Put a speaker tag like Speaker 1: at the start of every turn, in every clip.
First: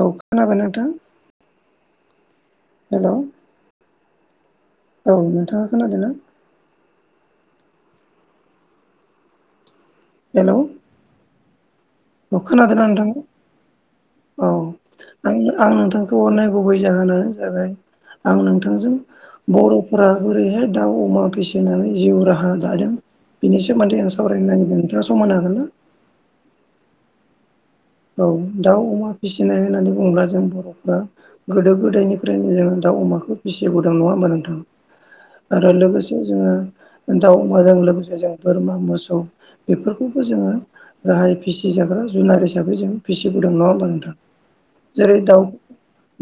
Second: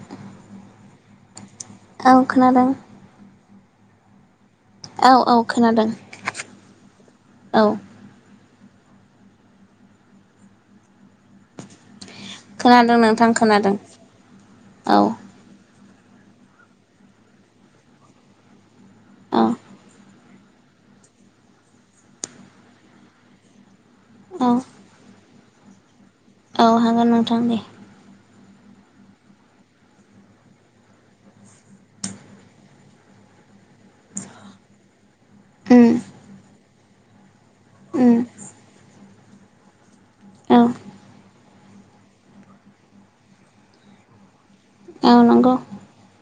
Speaker 1: औ खोनाबाय नोंथां
Speaker 2: आंखोन र
Speaker 1: हेलौ
Speaker 2: औ औ
Speaker 1: नोंथाङा
Speaker 2: खोनादों
Speaker 1: खोनादोंना
Speaker 2: औ
Speaker 1: हेल' औ खोनादोंना
Speaker 2: खोनादों
Speaker 1: नोंथां
Speaker 2: खोनादों
Speaker 1: औ आं आं नोथां बेखौ अननाय गुबै जाहोनानो जाबाय आं नोंथांजों
Speaker 2: औ
Speaker 1: बर'फोरा ओरैहाय दाउ अमा फिसिनानै जिउ राहा दादों बेनि सोमोन्दै आं
Speaker 2: औ
Speaker 1: सावरायनो नागिरदों नोंथाङा सम होनो हागोन ना
Speaker 2: औ हागोन नोंथां दे
Speaker 1: औ दाउ अमा फिसिनाय होननानै बुङोब्ला जों बर'फ्रा गोदो गोदायनिफ्रायनो जोङो दाउ अमा खौ फिसिबुदों नङा होमबा नोंथां आरो
Speaker 2: उम
Speaker 1: लोगोसे जोङो दाव अमाजों
Speaker 2: उम
Speaker 1: लोगोसे जों बोरमा मोसौ बेफोरखौबो जोङो
Speaker 2: औ
Speaker 1: गाहाय फिसि जाग्रा जुनार हिसा साबै जों फिसिबुदों नङा होमबा नोंथां जेरै
Speaker 2: औ
Speaker 1: दाउ
Speaker 2: नंगौ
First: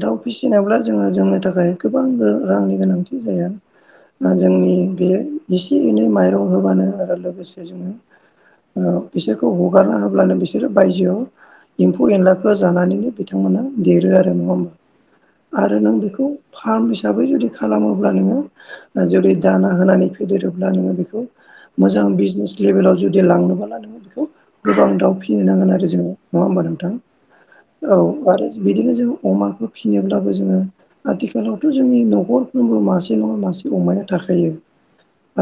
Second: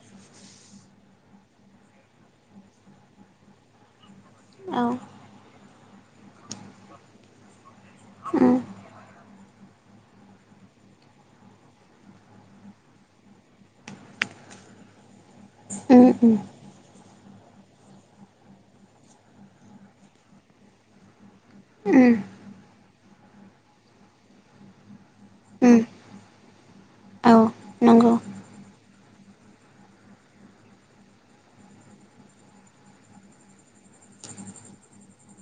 Speaker 1: दाउ फिसिनायब्ला जोङो जोंनि थाखाय गोबां रां रांनि गोनांथि जाया जोंनि
Speaker 2: औ
Speaker 1: बे एसे एनै माइरं होबानो आरो लोगोसे जोङो
Speaker 2: उम
Speaker 1: बिसोरखौ हगारना होब्लानो बिसोरो बायजोआव एम्फौ एनलाखौ जानानैनो बिथांमोना देरो आरो नङा होमबा आरो नों
Speaker 2: उम
Speaker 1: बेखौ
Speaker 2: उम
Speaker 1: फारमिसन हिसाबै जुदि खालामोब्ला नोङो जुदि दाना होनानै फेदेरोब्ला नोङो बिखौ
Speaker 2: उम
Speaker 1: मोजां बिजनेस लेभेलाव जुदि लांनोबोला नोङो बेखौ गोबां दाउ फिसिनो नांगोन
Speaker 2: उम
Speaker 1: आरो जोङो होनबा नोंथां
Speaker 2: औ
Speaker 1: औ
Speaker 2: नंगौ
Speaker 1: आरो बि बिदिनो जोङो अमाखौ फिनोब्लाबो जोङो आथिखालावथ' जोंनि न'खरफ्रोमबो मासे नङा मासे अमाया थाखायो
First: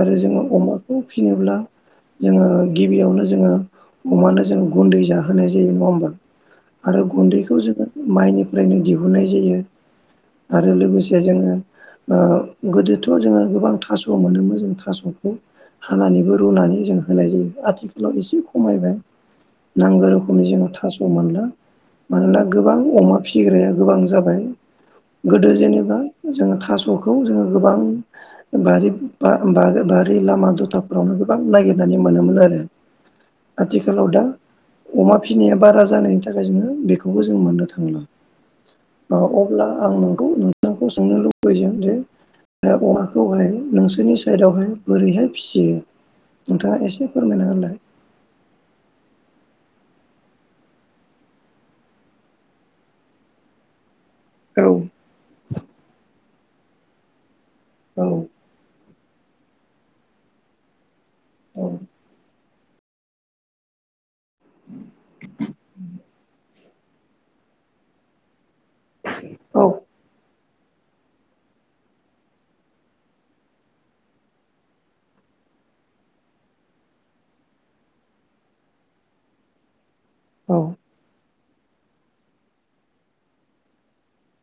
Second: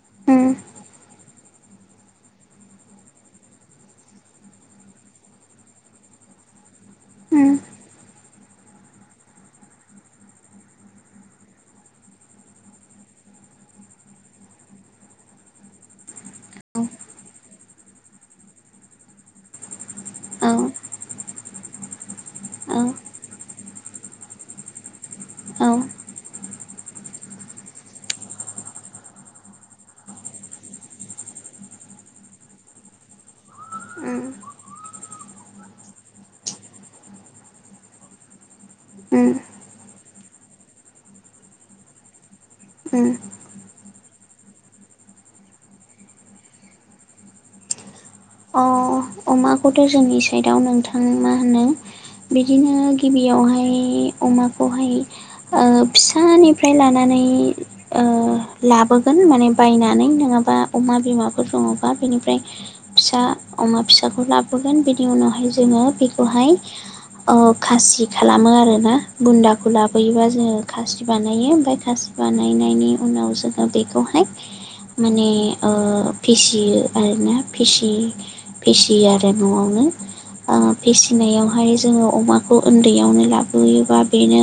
Speaker 1: आरो जोङो
Speaker 2: उम
Speaker 1: अमाखौ फिनोब्ला जोङो गिबियावनो जोङो अमानो जों गुन्दै जाहोनाय जा नङा होनबा आरो
Speaker 2: उम
Speaker 1: गुन्दैखौ जोङो माइनिफ्रायनो दिहुननाय जायो आरो लोगोसे जोङो ओ गोदोथ' जोङो गोबां थास' मोनोमोन जों थास'खो हानानैबो रुनानै जों होनाय जायो आथिखालाव एसे खमायबाय नांगौ रोखोमनि
Speaker 2: औ
Speaker 1: जोङो थास' मोनला मानोना गोबां
Speaker 2: औ
Speaker 1: अमा फिसिग्राया गोबां जाबाय गोदो
Speaker 2: औ उम
Speaker 1: जेनेबा जों थास' खौ जोङो गोबां बारि बा-बा-बारि लामा दथाफोरावनो गोबां नागिरनानै नुनो मोनोमोन आरो आथिखालाव
Speaker 2: उम
Speaker 1: दा अमा फिसिनाया बारा जानायनि थाखाय जोङो बेखौबो जों मोननो थांला ओ
Speaker 2: उम
Speaker 1: अब्ला आं नोंखौ नोंथांखौ सोंनो लुबैगोन जे अमाखौहाय नोंसोर नोंसोरनि साइडआवहाय बोरैहाय फिसियो नोंथाङा एसे फोरमायना हागोनना
Speaker 2: अ अमाखौथ' जोंनि साइदआव नोंथां मा होनो बिदिनो गिबियावहाय
Speaker 1: औ
Speaker 2: अमाखौहाय ओ फिसानिफ्राय लानानै ओ
Speaker 1: औ
Speaker 2: लाबो माने बायनानै नङाबा अमा बिमाफोरखौ
Speaker 1: औ
Speaker 2: दङबा बेनिफ्राय फिसा अमा फिसाखौ लाबोगोन बिनि उनावहाय जोङो बे खौहाय ओ खासि खालामो आरोना
Speaker 1: औ
Speaker 2: बुन्दाखौ लाबोयोबा जोङो खासि बानायो ओमफ्राय खासि बानायनायनि उनाव जोङो बेखौहाय माने ओ फिसियो आरोना फिसि फिसियो आरो न'वावनो
Speaker 1: औ
Speaker 2: ओ फिसिनायाव यावहाय जोङो अमाखौ उन्दैयावनो लाबोयोबा बेनो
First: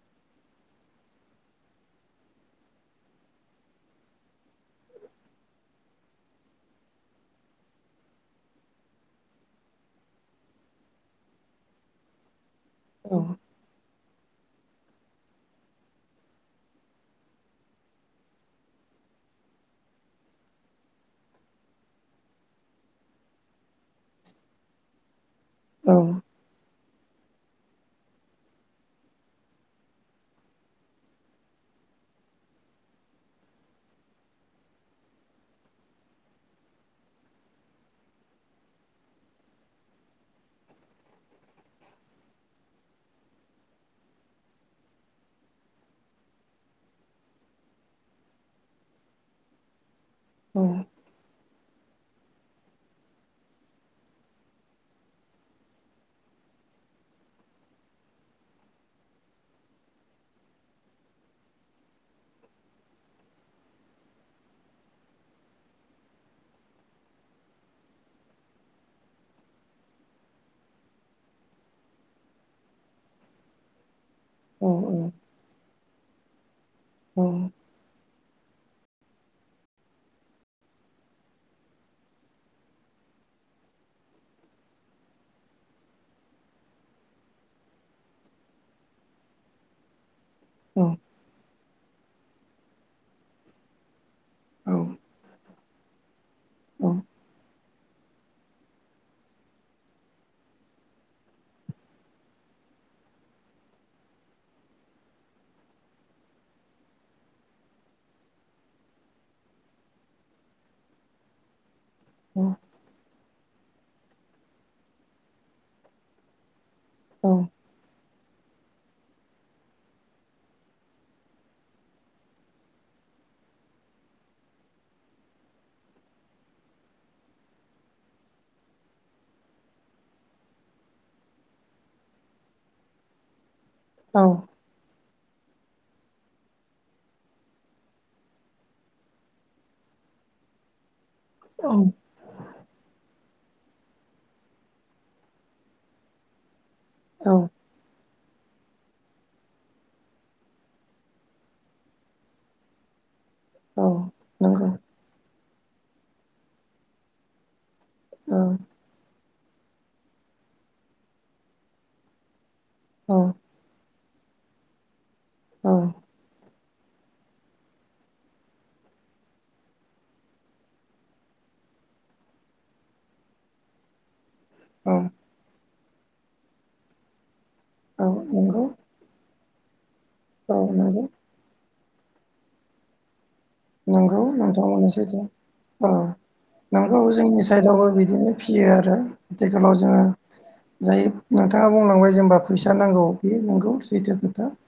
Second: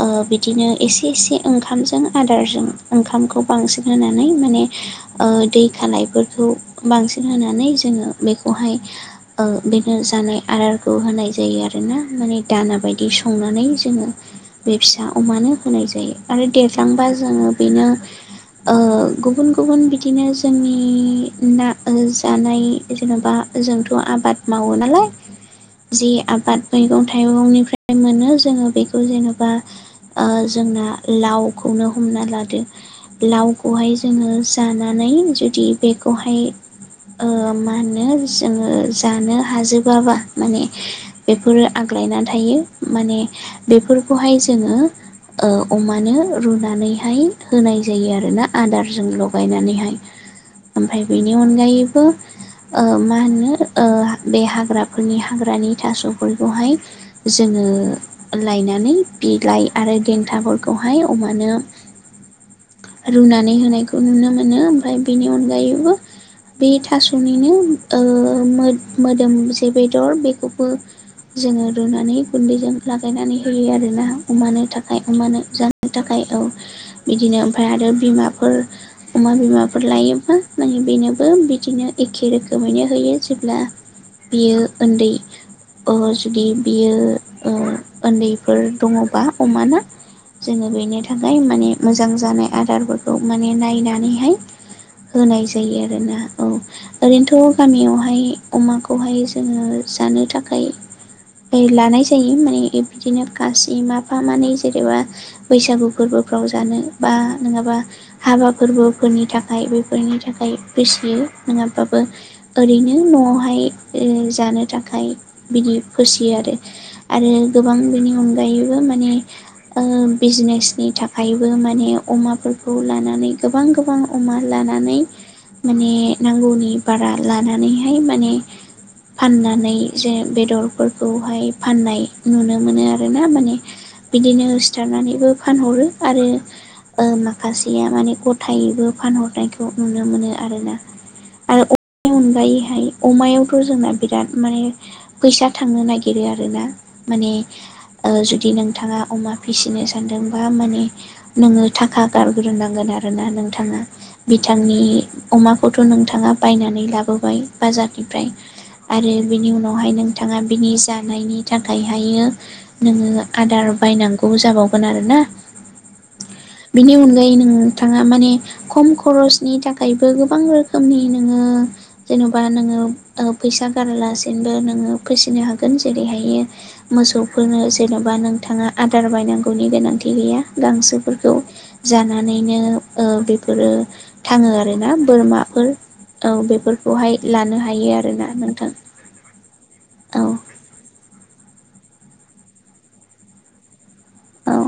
Speaker 2: ओ बिदिनो एसे एसे ओंखामजों आदारजों ओंखामखौ बांसिन होनानै माने ओ दै खालायफोर खौ बांसिन सिन होनानै जोङो बेखौहाय ओ बेनो जानाय आदारखौ होनाय जायो आरोना माने दाना बायदि संनानै जोङो बे फिसा अमानो होनाय जायो आरो देरलांबा जोङो बेनो ओ गुबुन गुबुन बिदिनो जोंनि ना ओ जानाय जेन'बा जोंथ' आबाद मावो नालाय
Speaker 1: औ
Speaker 2: जि आबाद मैगं थाइगंनिफ्राय मोनो जोङो बेखौ जेनेबा ओ जोंना लावखौ नो हमना लादो लावखौहाय जोङो जानानै जुदि बेखौहाय ओ मा होनो जोङो जानो हाजोबाबा माने बेफोरो आग्लायनानै थायो माने बेफोरखौहाय जोङो ओ अमानो रुनानैहाय होनाय जायो आरोना आदारजों लगायनानैहाय ओमफफ्राय बेनि अनगायैबो ओ मा होनो ओ बे हाग्राफोरनि हाग्रानि थास'फोरखौहाय जों ओ लायनानै बिलाइ आरो देन्थाफोरखौहाय अमानो
Speaker 1: [inaudible]
Speaker 2: रुनानै होनायखौ नुनो मोनो ओमफ्राय बेनि अनगायैबो
Speaker 1: [inaudible]
Speaker 2: बे थास'निनो ओ मोद-मोदोम जे बेदर बेखौबो जोङो रुनानै गुन्दैजों लागायनानै होयो आरोना अमानो
Speaker 1: औ
Speaker 2: थाखाय अमानो जानो थाखाय औ बिदिनो ओमफफ्राय आरो बिमाफोर अमा बिमाफोर लायोबा नाय बेनोबो बिदिनो एखे रोखोमैनो होयो जेब्ला बियो उन्दै अ जुदि बियो ओ ओन्दैफोर दङबा अमानो जोङो बेनि थाखाय माने मोजां जानाय आदारफोरखौ माने नायनानैहाय
Speaker 1: औ
Speaker 2: आरो ना औ ओरैनोथ' गामियावहाय अमाखौहाय जोङो जानो थाखाय लानाय जायो माने बिदिनो गासै माफा मानै जेनेबा बैसागु फोरबो गाव जानो बा नङाबा हाबा फोरबोफोरनि थाखाय बेफोरनि थाखाय एमफाइ फिसिफैयो नङाबाबो ओरैनो न'आवहाय ओ जानो थाखाय बिदि फिसियो आरो आरो गोबां बिनि अनगायै अनगायैबो माने ओ बिजनेसनि थाखायबो माने अमाफोरखौ लानानै गोबां गोबां अमा लानानै माने नांगौनि बारा लानानैहाय माने फाननानै जे बेदरफोरखौहाय फाननाय नुनो मोनो आर ना माने बिदिनो सिथारनानैबो फानहरो आरो ओ माखासेया माने गथायैबो फानहरनायखौ नुनो मोनो आरोोना
Speaker 1: औ
Speaker 2: आरोम अनगायैहाय अमायाव जोंना बिराद माने फैसा थांनो नागिरो आरोना माने
Speaker 1: औ
Speaker 2: जुदि नोंथाङा अमा फिसिनो सानदोंबा माने नोङो थाखा गारग्रोनोनांगोन आरो आरोना नोंथाङा
Speaker 1: नंगौ
Speaker 2: बिथांनि अमाखौथ' नोंथाङा बायनानै लाबोबाय बाजारनिफ्राय
Speaker 1: औ
Speaker 2: आरो बिनि उनावहाय नोंथाङा बिनि जानायनि थाखाय हायो नोङो आदार बायनांगौ बेखौबो जाबावगोन आरोना।
Speaker 1: औ
Speaker 2: बिनि अनगायै नोंथाङा माने खम खरसनि थाखाय बो गोबां रोखोमनि नोङो जेनबा नोङो फैसा गारालासे नोङो
Speaker 1: औ
Speaker 2: फिसिनो हागोन जेरैहायो मोसौ फोरनो जेन'बा
Speaker 1: औ नंगौ
Speaker 2: नोंथाङा आदार बायनांगौनि गोनांथि गैया
Speaker 1: औ नंगौ
Speaker 2: गांसोफोरखौ जानानैनो ओ बेफोरो
Speaker 1: नंगौ
Speaker 2: थाङो
Speaker 1: नोंथां
Speaker 2: आरो
Speaker 1: बुंनाया सैथो
Speaker 2: बोरमाफोर औ
Speaker 1: नंगौ
Speaker 2: बेफोरखौहाय
Speaker 1: जोंनि
Speaker 2: लानो
Speaker 1: साइडआवबो
Speaker 2: हायो आरोना
Speaker 1: बिदिनो फियो
Speaker 2: नोंथां
Speaker 1: आरो आथिखालाव जोङो
Speaker 2: औ
Speaker 1: जाय नोंथाङा बुंलांबाय जेनबा फैसा नांगौ बे नोंगौ सैथो खोथा
Speaker 2: औ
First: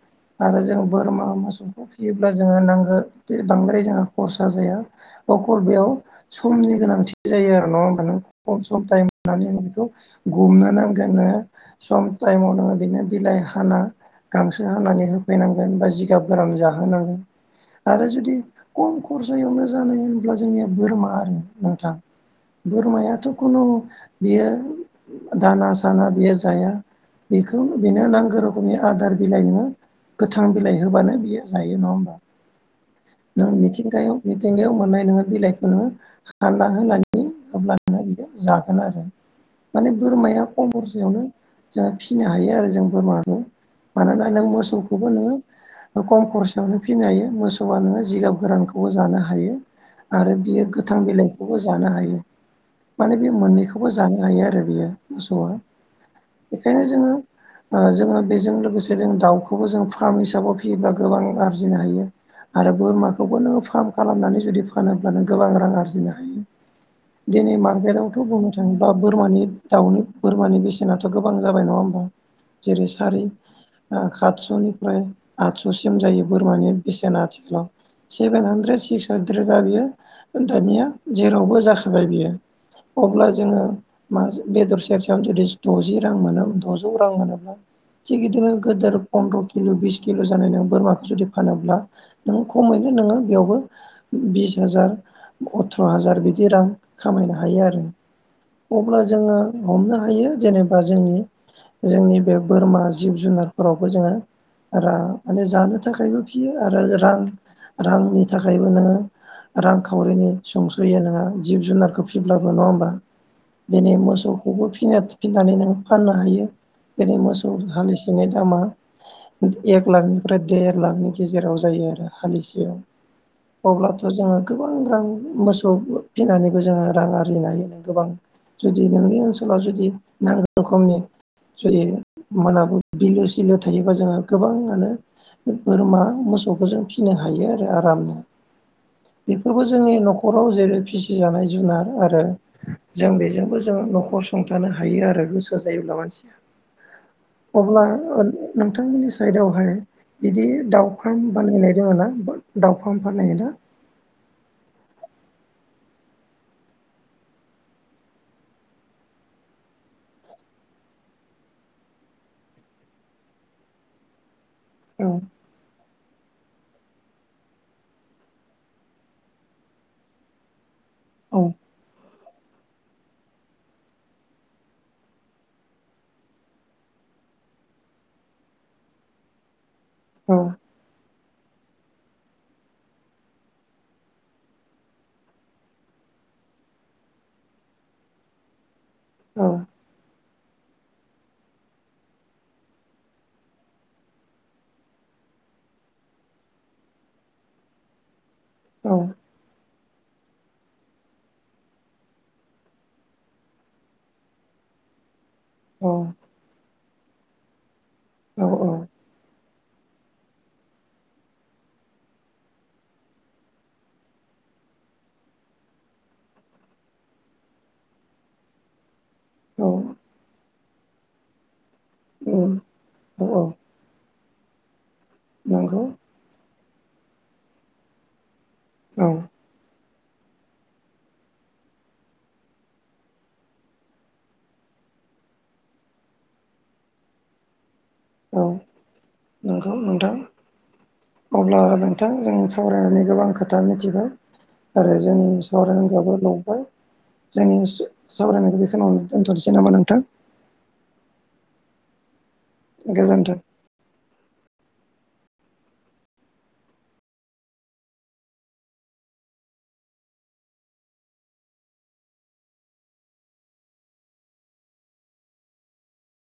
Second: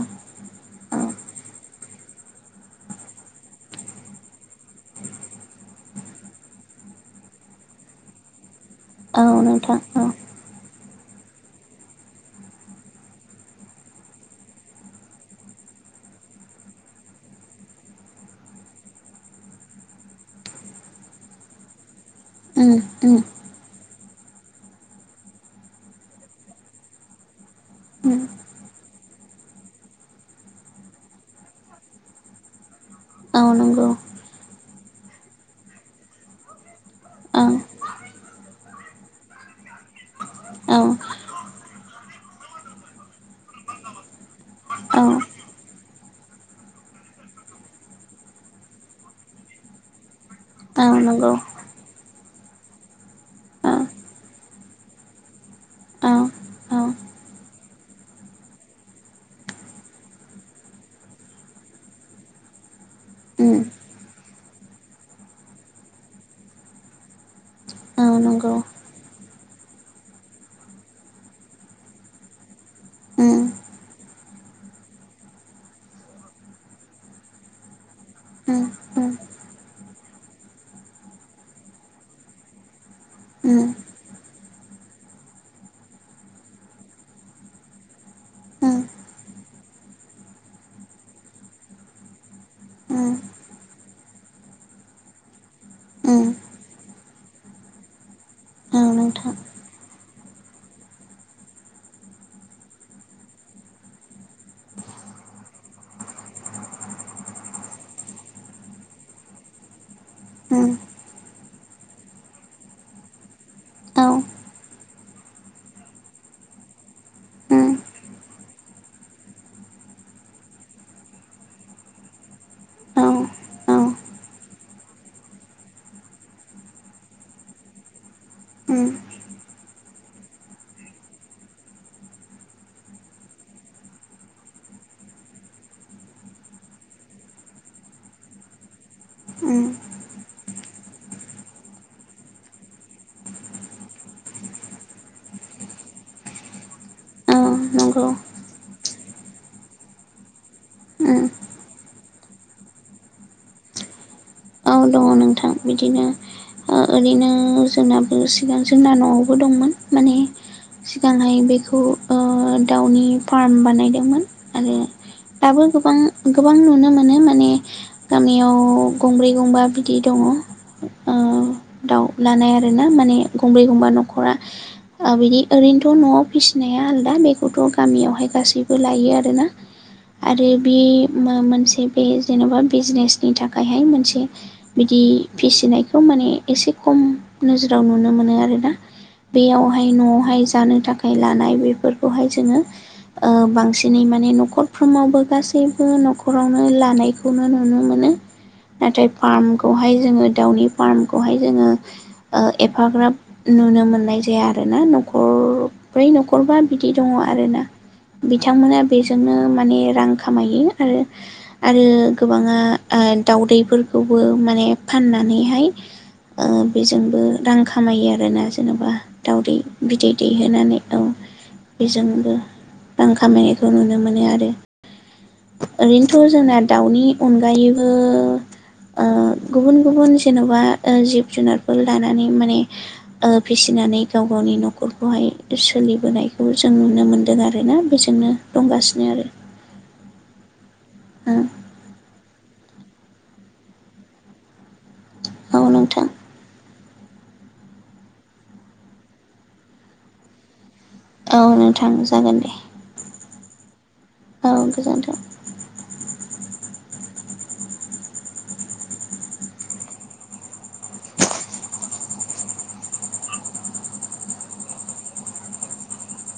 Speaker 1: आरो जों बोरमा
Speaker 2: औ
Speaker 1: मोसौखौ फियोब्ला जोङो नांगौ बे बांद्राय जोंहा खरसा जाया अकल बेयाव समनि गोनांथि जायो आरो नङा होनोमब नों खम सम टाइमनानै होनानै
Speaker 2: नोंथां
Speaker 1: बेखौ
Speaker 2: औ
Speaker 1: गुमनानै जोङो सम टाइमाव नोङो बिनो बिलाइ हाना गांसो हानानै होफैनांगोन बा जिगाब गोरान जाहोनांगोन आरो जुदि। खम खरसायावनो जानाय होनोब्ला जोंनिया बोरमा आरो नोंथां।
Speaker 2: उम उम
Speaker 1: बोरमायाथ' खुनु बियो दाना साना बियो जाया बे बेनो
Speaker 2: उम
Speaker 1: नांगौ रोखोमनि आदार। बिलाइ नोङो गोथां बिलाइ होब्लानो बियो जायो नङा होमबा।
Speaker 2: औ
Speaker 1: नों
Speaker 2: नंगौ
Speaker 1: मिथिंगायाव मिथिंगायाव मोननाय नोङो बिलाइखौ नोङो हाना होनानै
Speaker 2: ओं
Speaker 1: होब्लाना बियो जागोन आरो माने बोरमाया खम
Speaker 2: औ
Speaker 1: खरसायावनो जों फिसिनो हायो आरो जों बोरमाखौ मानोना नों
Speaker 2: औ
Speaker 1: मोसौखौबो नोङो। खम खरसायावनो फिनो हायो मोसौ नोङो जिगाब गोरानखौबो जानो हायो। आरो बियो
Speaker 2: औ
Speaker 1: गोथां
Speaker 2: नंगौ
Speaker 1: बिलाइखौबो जानो हायो। माने बे
Speaker 2: ओ
Speaker 1: मोननैखौबो जानो हायो आरो बेयो मोसौआ
Speaker 2: औ
Speaker 1: बेखायनो
Speaker 2: औ
Speaker 1: जोङो। ओ जोङो बेजों लोगोसे जों दाउखौबो जों फार्म हिसाबाव फियोब्ला गोबां आरजिनो हायो। आरो। बोरमाखौबो
Speaker 2: उम
Speaker 1: नोङो फार्म खालामनानै जुदि फानोब्ला नों गोबां रां आरजिनो हायो। दिनै
Speaker 2: औ
Speaker 1: मार्केटआवथ बुंनो
Speaker 2: नंगौ
Speaker 1: थाङोब्ला बोरमानि दाउनि बोरमानि बेसेनाथ गोबां जाबाय नङा होमबा जेरै सारि
Speaker 2: उम
Speaker 1: ओ सातसनिफ्राय आदससिम जायो बोरमानि बेसेना आथिखालाव। सेभेन
Speaker 2: उम
Speaker 1: हानद्रेद सिक्स
Speaker 2: उम
Speaker 1: हानद्रेद दा बेयो दानिया जेरावबो जाखोबाय बियो अब्ला जोङो
Speaker 2: उम
Speaker 1: बेदर सेरसेयावनो जुदि द'जि रां मोनो बा द'जौ रां मोनोब्ला थिग बिबायदिनो
Speaker 2: उम
Speaker 1: गिदिर फन्द्र'। बिस किल' जानाय नों बोरमाखौ जुदि फानोब्ला नोंङो खमैनो
Speaker 2: उम
Speaker 1: नोङो बेयावबो बिस हाजार अथ्रहाजार
Speaker 2: उम
Speaker 1: बिदि रां खामायनो हायो आरो
Speaker 2: औ
Speaker 1: अब्ला
Speaker 2: नोंथां
Speaker 1: जोङो हमनो हायो जेनेबा जोंनि जोंनि बे बोरमा जिब जुनारफोरावबो जोङो माने जानो थाखायबो फियो आरो रां रांनि थाखायबो नोङो रांखावरिनि
Speaker 2: उम
Speaker 1: सुंसयो नोङा जिब जुनारखौ फिसिब्लाबो नङा होमबा दिनै
Speaker 2: औ
Speaker 1: मोसौखौबो फिनो फिनानै नों फाननो हायो जेरै मोसौ
Speaker 2: उम
Speaker 1: हालसेनि दामा एक लाखनिफ्राय देर लाखनि गेजेराव जायो आरो हालिसेयाव।
Speaker 2: औ औ
Speaker 1: अब्लाथ' जोङो गोबां रां मोसौ फिनानैबो जोङो रां आरजिनो हायो गोबां जुदि
Speaker 2: उम उम
Speaker 1: नोंनि ओनसोलाव जुदि नांगौ रोखोमनि जुदि मोना बिलो सिलो थायोबा जोंहा गोबाङानो बोरमा मोसौखौ जों फिसिनो हायो आरो आरामनो। बेफोरखौ जोंनि नखराव जेरै फिसिजानाय जुनार आरो जों बेजोंबो जों नखर सुंथानो हायो आरो गोसो जायोब्ला मानसिया
Speaker 2: औ
Speaker 1: अब्ला
Speaker 2: नंगौ
Speaker 1: नोंथांमोननि ओ साइदावहाय बिदि दाउ फार्म
Speaker 2: उम
Speaker 1: बानायनाय जोङो ना दाउ फार्म फाननाखोना
Speaker 2: औ दङ नोंथां। बिदिनो ओ ओरैनो जोंनाबो सिगां जोंना नआवबो दंमोन माने। सिगांहाय बेखौ ओ दाउनि फार्म बानायदोंमोन। आरो
Speaker 1: औ
Speaker 2: दाबो गोबां गोबां नुनो मोनो माने गामियाव गंब्रै। गंबा बिदै दङ। ओ
Speaker 1: औ।
Speaker 2: दाउ लानाय आरोना माने गंब्रै गंबा न'रा बिदि ओरैनोथ' न'आव फिसिनाय दा बेखौथ गामियावहाय गासैबो लायो आरोना। आरो बे माबा मोनसे बे जेन'बा बिजनेसनि थाखायहाय मोनसे बिदि फिसिनायखौ माने एसे खम नोजोराव नुनो मोनो आरोना
Speaker 1: औ
Speaker 2: बेयावहाय न'आवहाय जानो थाखाय लानाय बेफोरखौहाय जोङो ओ बांसिनै माने नखरफ्रोमावबो गासैबो नखरावनो लानायखौनो नुनो मोनो।
Speaker 1: औ
Speaker 2: नाथाय। खौहाय जोङो दाउनि फार्मखौहाय जोङो ओ एफाग्राब नुनो मोननाय जाया आरोना न'खर
Speaker 1: औ
Speaker 2: बै न'खरबा बिदि दङ आरोना बिथांमोना बेजोंनो माने रां खामायो आरो आरो गोबाङा दाउदैफोर बेखौबो माने फाननानैहाय। ओ बेजोंबो रां खामायो आरोना जेनेबा दावदै
Speaker 1: औ
Speaker 2: बिदै दैहोनानै औ बेजोंबो
Speaker 1: औ
Speaker 2: रां
Speaker 1: औ औ
Speaker 2: खामायनायखौ नुनो मोनो आरो।
Speaker 1: नंगौ
Speaker 2: ओरैनोथ जोंना दाउनि अनगायैबो ओ
Speaker 1: औ
Speaker 2: गुबुन गुबुन जेनबा जिब जुनारफोर लानानै माने फिसिनानै गाव गावनि नखर फोरखौहाय सोलिबोनायखौ जों नुनो मोन्दों आरोना बेजोंनो
Speaker 1: औ
Speaker 2: दंगासिनो आरो
Speaker 1: नंगौ नोंथां अब्ला
Speaker 2: औ
Speaker 1: नोंथां जों सावरायनानै गोबां खोथा मिथिबाय आरो। जोंनि
Speaker 2: नोंथां
Speaker 1: सावरायनांगोआबो लावबाय जोंनि सावरायनायखौ बेखनिनो दोनथनोसै नामा नोंथां
Speaker 2: औ नों थां जागोन दे।
Speaker 1: गोजोन्थों।
Speaker 2: औ गोजोनथों